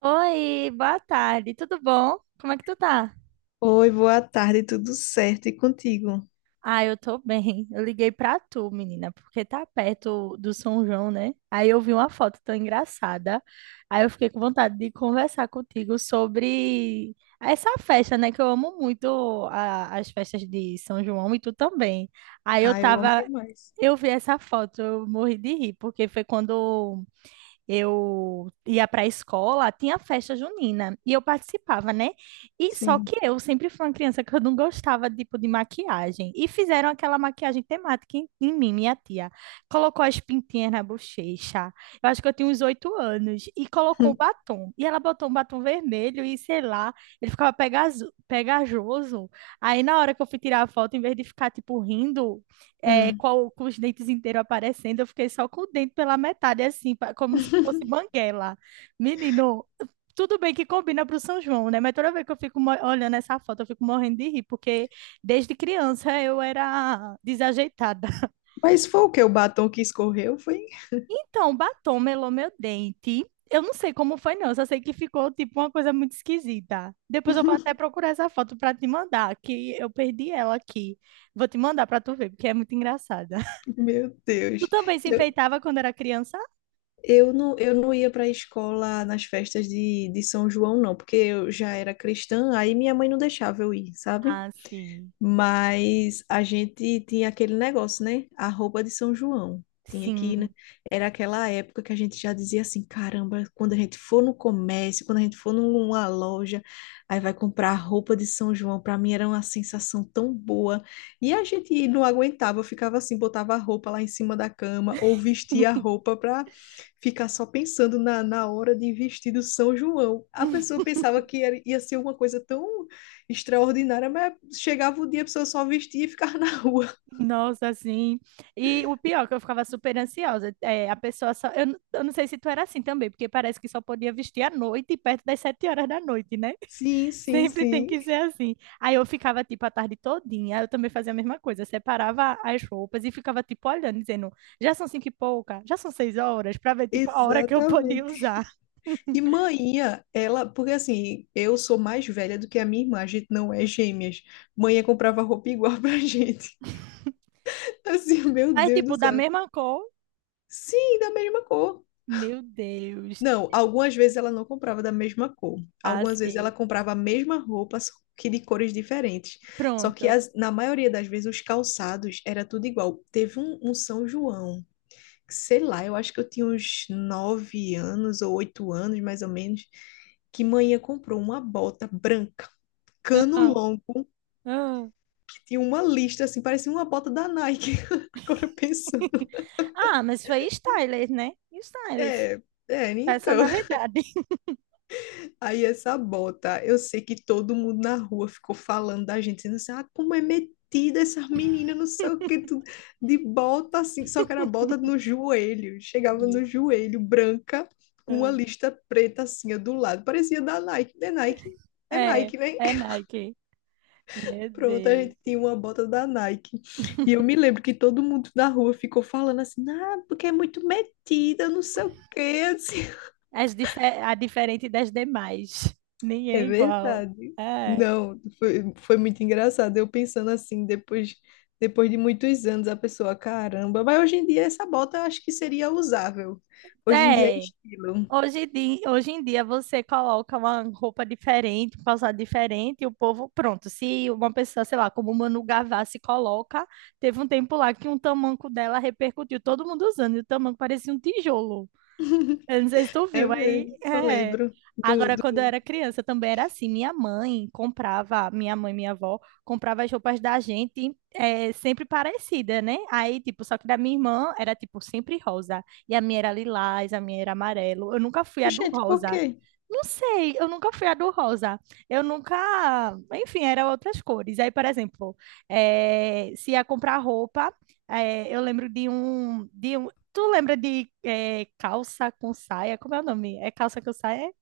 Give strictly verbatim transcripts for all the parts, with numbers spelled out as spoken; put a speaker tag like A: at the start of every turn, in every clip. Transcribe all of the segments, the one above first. A: Oi, boa tarde, tudo bom? Como é que tu tá?
B: Oi, boa tarde, tudo certo? E contigo?
A: Ah, eu tô bem. Eu liguei pra tu, menina, porque tá perto do São João, né? Aí eu vi uma foto tão engraçada. Aí eu fiquei com vontade de conversar contigo sobre essa festa, né? Que eu amo muito a- as festas de São João e tu também. Aí eu
B: Ah, eu amo
A: tava,
B: demais.
A: eu vi essa foto, eu morri de rir, porque foi quando eu ia para a escola, tinha festa junina e eu participava, né? E só que
B: Sim.
A: eu sempre fui uma criança que eu não gostava tipo de maquiagem e fizeram aquela maquiagem temática em, em mim, minha tia. Colocou as pintinhas na bochecha. Eu acho que eu tinha uns oito anos e colocou um batom. E ela botou um batom vermelho e sei lá, ele ficava pegazo- pegajoso. Aí na hora que eu fui tirar a foto, em vez de ficar tipo rindo, é,
B: Hum.
A: com, com os dentes inteiros aparecendo, eu fiquei só com o dente pela metade, assim, pa- como se fosse banguela. Menino, tudo bem que combina para o São João, né? Mas toda vez que eu fico mo- olhando essa foto, eu fico morrendo de rir, porque desde criança eu era desajeitada.
B: Mas foi o que? O batom que escorreu? Foi?
A: Então, batom melou meu dente. Eu não sei como foi, não. Eu só sei que ficou, tipo, uma coisa muito esquisita. Depois eu vou até procurar essa foto para te mandar, que eu perdi ela aqui. Vou te mandar para tu ver, porque é muito engraçada.
B: Meu
A: Tu
B: Deus.
A: também se
B: Eu,
A: enfeitava quando era criança?
B: eu não, eu não ia para a escola nas festas de, de São João, não, porque eu já era cristã, aí minha mãe não deixava eu ir, sabe?
A: Ah, sim.
B: Mas a gente tinha aquele negócio, né? A roupa de São João. Tinha que ir, né?
A: Sim.
B: Era aquela época que a gente já dizia assim, caramba, quando a gente for no comércio, quando a gente for numa loja, aí vai comprar a roupa de São João. Para mim era uma sensação tão boa. E a gente não aguentava, ficava assim, botava a roupa lá em cima da cama ou vestia a roupa para ficar só pensando na, na hora de vestir do São João. A pessoa pensava que era- ia ser uma coisa tão extraordinária, mas chegava o dia, a pessoa só vestia e ficava na rua.
A: Nossa, assim. E o pior, é que eu ficava super ansiosa. É, a pessoa só. Eu, n- eu não sei se tu era assim também, porque parece que só podia vestir à noite, perto das sete horas da noite, né?
B: Sim, sim,
A: Sempre tem
B: sim.
A: que ser assim. Aí eu ficava, tipo, a tarde todinha. Eu também fazia a mesma coisa. Separava as roupas e ficava, tipo, olhando, dizendo: já são cinco e pouca, já são seis horas, pra ver, tipo, a hora que eu podia
B: Exatamente.
A: usar.
B: E manhã, ela, porque assim, eu sou mais velha do que a minha irmã, a gente não é gêmeas. Manhã comprava roupa igual pra gente. Assim, meu
A: Mas,
B: Deus do
A: tipo, da
B: céu.
A: mesma cor.
B: Sim, da mesma cor.
A: Meu Deus.
B: Não, algumas vezes ela não comprava da mesma cor. Algumas vezes ela
A: Assim.
B: comprava a mesma roupa, só que de cores diferentes. Só que
A: Pronto.
B: as- na maioria das vezes os calçados era tudo igual. Teve um, um São João, sei lá, eu acho que eu tinha uns nove anos ou oito anos, mais ou menos, que manhã comprou uma bota branca, cano longo,
A: Ah,
B: que tinha uma lista assim, parecia uma bota da Nike. Agora pensando.
A: Ah, mas foi stylist, né? Stylist.
B: É, é, então.
A: Personalidade.
B: Aí essa bota, eu sei que todo mundo na rua ficou falando da gente, dizendo assim, ah, como é metida essas meninas, não sei o que, tudo, de bota assim, só que era bota no joelho, chegava
A: Meu-
B: no joelho, branca, com uma
A: Ah,
B: lista preta assim, ó, do lado, parecia da Nike, é Nike, é
A: É,
B: Nike, né?
A: é Nike. Meu
B: Pronto, a
A: Deus.
B: gente tinha uma bota da Nike, e eu me lembro que todo mundo da rua ficou falando assim, ah, porque é muito metida, não sei o que, assim.
A: As dife- a diferente das demais. Ninguém
B: É
A: é igual.
B: verdade.
A: É.
B: Não, foi, foi muito engraçado. Eu pensando assim, depois, depois de muitos anos, a pessoa, caramba, mas hoje em dia essa bota eu acho que seria usável. Hoje em dia é
A: É.
B: estilo.
A: Hoje, em di- Hoje em dia você coloca uma roupa diferente, um calçado diferente, e o povo, pronto. Se uma pessoa, sei lá, como Manu Gavassi coloca, teve um tempo lá que um tamanco dela repercutiu, todo mundo usando, e o tamanco parecia um tijolo. Eu não sei se tu
B: É
A: viu, aí
B: mesmo, eu
A: é.
B: lembro do,
A: Agora,
B: do...
A: quando eu era criança, também era assim. Minha mãe comprava, minha mãe, minha avó, comprava as roupas da gente é, sempre parecida, né? Aí, tipo, só que da minha irmã era, tipo, sempre rosa. E a minha era lilás, a minha era amarelo. Eu nunca fui a do
B: Gente, por
A: rosa.
B: quê?
A: Não sei, eu nunca fui a do rosa. Eu nunca. Enfim, eram outras cores. Aí, por exemplo, eh, se ia comprar roupa, eh, eu lembro de um, de um. Tu lembra de eh, calça com saia? Como é o nome? É calça com saia?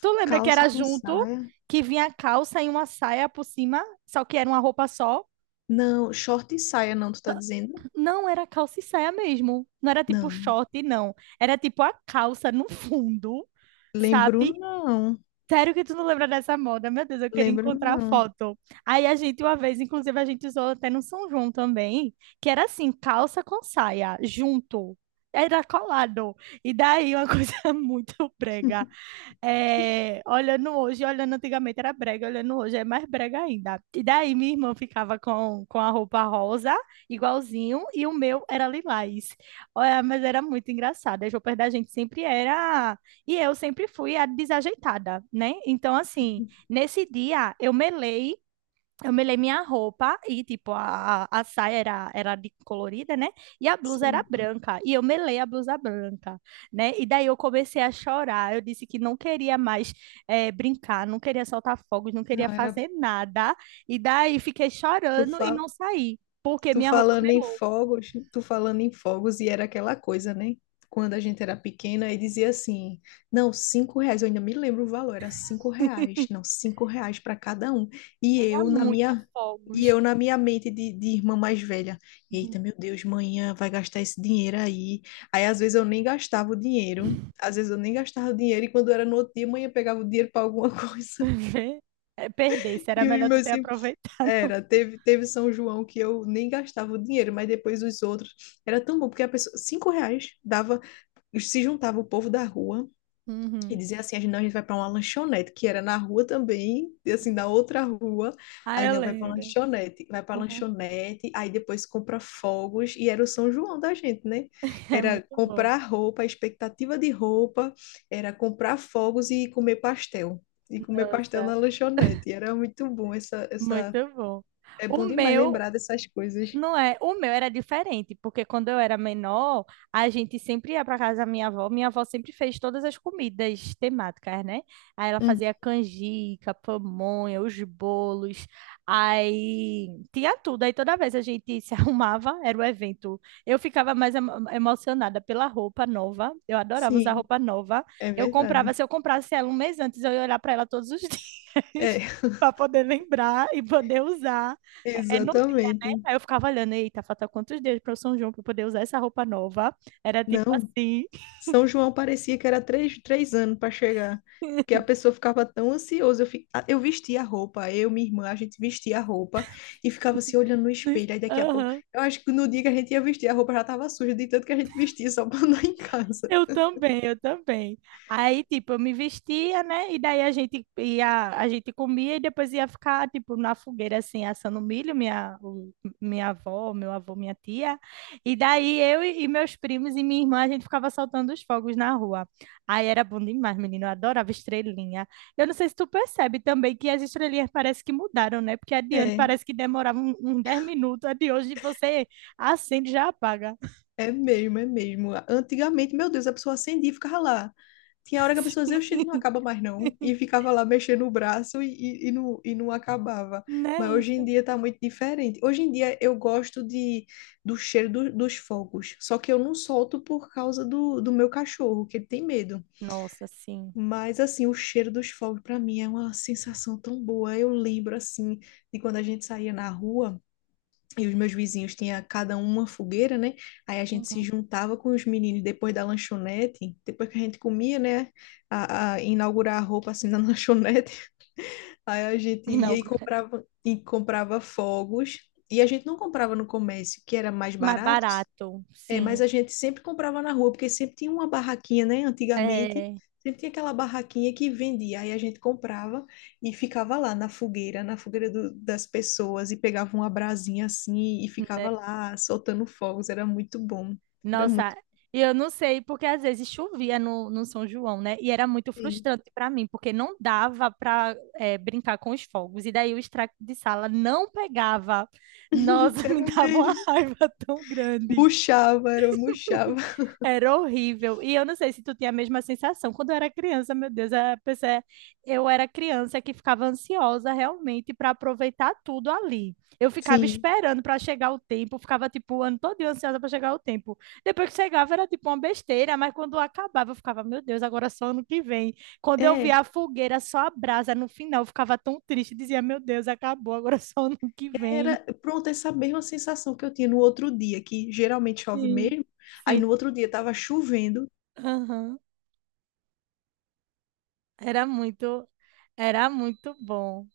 A: Tu lembra que
B: Calça
A: era
B: com
A: junto,
B: saia.
A: que vinha a calça e uma saia por cima, só que era uma roupa só?
B: Não, short e saia, não, tu tá dizendo?
A: Não, era calça e saia mesmo. Não era tipo
B: Não.
A: short, não. Era tipo a calça no fundo,
B: Lembro
A: sabe?
B: não.
A: Sério que tu não lembra dessa moda? Meu Deus, eu queria
B: Lembro
A: encontrar a
B: não.
A: foto. Aí a gente, uma vez, inclusive, a gente usou até no São João também, que era assim, calça com saia, junto. Era colado. E daí, uma coisa muito brega. É, olhando hoje, olhando antigamente era brega, olhando hoje é mais brega ainda. E daí minha irmã ficava com, com a roupa rosa, igualzinho, e o meu era lilás. Olha, mas era muito engraçado. As roupas da gente sempre era. E eu sempre fui a desajeitada, né? Então, assim, nesse dia eu melei eu melei minha roupa e, tipo, a, a saia era, era de colorida, né? E a blusa era
B: Sim.
A: branca. E eu melei a blusa branca, né? E daí eu comecei a chorar. Eu disse que não queria mais eh, brincar, não queria soltar fogos, não
B: Não,
A: queria
B: era.
A: fazer nada. E daí fiquei
B: Tu
A: chorando e não
B: fala.
A: saí, porque
B: Tu
A: minha roupa
B: falando em
A: melou.
B: fogos, tu falando em fogos, e era aquela coisa, né? Quando a gente era pequena, e dizia assim: não, cinco reais, eu ainda me lembro o valor, era cinco reais, não, cinco reais para cada um. E
A: Era
B: eu, na
A: muito
B: minha, e
A: fogos.
B: eu, na minha mente de, de irmã mais velha,
A: Uhum.
B: eita, meu Deus, manhã vai gastar esse dinheiro aí. Aí, às vezes, eu nem gastava o dinheiro, às vezes, eu nem gastava o dinheiro, e quando era no outro dia, manhã pegava o dinheiro para alguma coisa.
A: Vê? É, Perdesse, era
B: E os
A: melhor tu
B: meus
A: ter aproveitado.
B: era, teve, teve São João que eu nem gastava o dinheiro, mas depois os outros. Era tão bom, porque a pessoa, cinco reais dava, se juntava o povo da rua e
A: Uhum.
B: dizia assim: a gente, não, a gente vai para uma lanchonete, que era na rua também, e assim, na outra rua.
A: Ah,
B: Aí
A: eu
B: não, vai para
A: lembro.
B: lanchonete, vai para
A: Uhum.
B: lanchonete, aí depois compra fogos, e era o São João da gente, né?
A: É
B: Era
A: muito bom.
B: comprar roupa, expectativa de roupa, era comprar fogos e comer pastel. E comer pastel
A: Nossa.
B: na lanchonete. E era muito bom essa,
A: Muito
B: essa
A: bom.
B: é
A: O
B: bom demais
A: meu,
B: lembrar dessas coisas.
A: não é, o meu era diferente, porque quando eu era menor, a gente sempre ia para casa da minha avó. Minha avó sempre fez todas as comidas temáticas, né? Aí ela fazia
B: Uhum.
A: canjica, pamonha, os bolos, aí tinha tudo. Aí toda vez a gente se arrumava, era o evento. Eu ficava mais emo- emocionada pela roupa nova. Eu adorava usar
B: Sim,
A: roupa nova.
B: é
A: Eu comprava,
B: verdade.
A: se eu comprasse ela um mês antes, eu ia olhar para ela todos os
B: É,
A: dias. Para poder lembrar e poder usar é, no
B: exatamente.
A: Aí eu ficava olhando, eita, falta quantos dias para o São João para poder usar essa roupa nova? Era tipo
B: Não,
A: assim.
B: São João parecia que era três, três anos para chegar, que a pessoa ficava tão ansiosa. Eu, fi- a- eu vestia a roupa, eu, minha irmã, a gente vestia a roupa e ficava se olhando no espelho. Aí daqui a pouco,
A: Aham.
B: eu acho que no dia que a gente ia vestir a roupa já estava suja, de tanto que a gente vestia só para andar em casa.
A: Eu também, eu também. Aí, tipo, eu me vestia, né? E daí a gente ia, a gente comia e depois ia ficar, tipo, na fogueira, assim, assando milho, minha, o- minha avó, meu avô, minha tia. E daí eu e, e meus primos e minha irmã, a gente ficava soltando os fogos na rua. Aí era bom demais, menino, eu adorava estrelinha. Eu não sei se tu percebe também que as estrelinhas parece que mudaram, né? Porque adiante
B: É.
A: parece que demorava um- uns dez minutos, a de hoje você acende e já apaga.
B: É mesmo, é mesmo. Antigamente, meu Deus, a pessoa acendia e ficava lá. Tinha hora que a pessoa dizia, oxi, não acaba mais não. E ficava lá mexendo o braço e, e, e não, e não acabava. Mas
A: Né?
B: hoje em dia tá muito diferente. Hoje em dia eu gosto de, do cheiro do- dos fogos. Só que eu não solto por causa do, do meu cachorro, que ele tem medo.
A: Nossa, sim.
B: Mas assim, o cheiro dos fogos para mim é uma sensação tão boa. Eu lembro assim de quando a gente saía na rua. E os meus vizinhos tinham cada um uma fogueira, né? Aí a gente se
A: Uhum.
B: juntava com os meninos depois da lanchonete, depois que a gente comia, né? A, a inaugurar a roupa assim na lanchonete. Aí a gente ia
A: não
B: e comprava, e comprava fogos. E a gente não comprava no comércio, que era mais
A: Mais
B: barato,
A: barato,
B: é, mas
A: sim.
B: a gente sempre comprava na rua, porque sempre tinha uma barraquinha, né? Antigamente,
A: É,
B: sempre tinha aquela barraquinha que vendia. Aí a gente comprava e ficava lá na fogueira, na fogueira do- das pessoas, e pegava uma brasinha assim e ficava lá soltando fogos. Era muito bom. Era
A: nossa,
B: muito
A: e eu não sei, porque às vezes chovia no, no São João, né? E era muito
B: bem.
A: frustrante para mim, porque não dava para brincar com os fogos. E daí o extrato de sala não pegava. Nossa, me
B: Era
A: dava uma
B: mesmo.
A: raiva tão grande.
B: Murchava, era, murchava.
A: Era horrível. E eu não sei se tu tinha a mesma sensação. Quando eu era criança, meu Deus, a pessoa- é, eu era criança que ficava ansiosa realmente para aproveitar tudo ali. Eu ficava
B: Sim.
A: esperando para chegar o tempo, ficava tipo o ano todo ansiosa para chegar o tempo. Depois que chegava era tipo uma besteira, mas quando acabava eu ficava, meu Deus, agora só ano que vem. Quando eu
B: É,
A: via a fogueira só a brasa no final, eu ficava tão triste, dizia, meu Deus, acabou, agora só ano que vem.
B: era, pronto, essa mesma sensação que eu tinha no outro dia, que geralmente chove
A: Sim,
B: mesmo. Aí
A: sim.
B: no outro dia tava chovendo,
A: Aham. Era muito, era muito bom.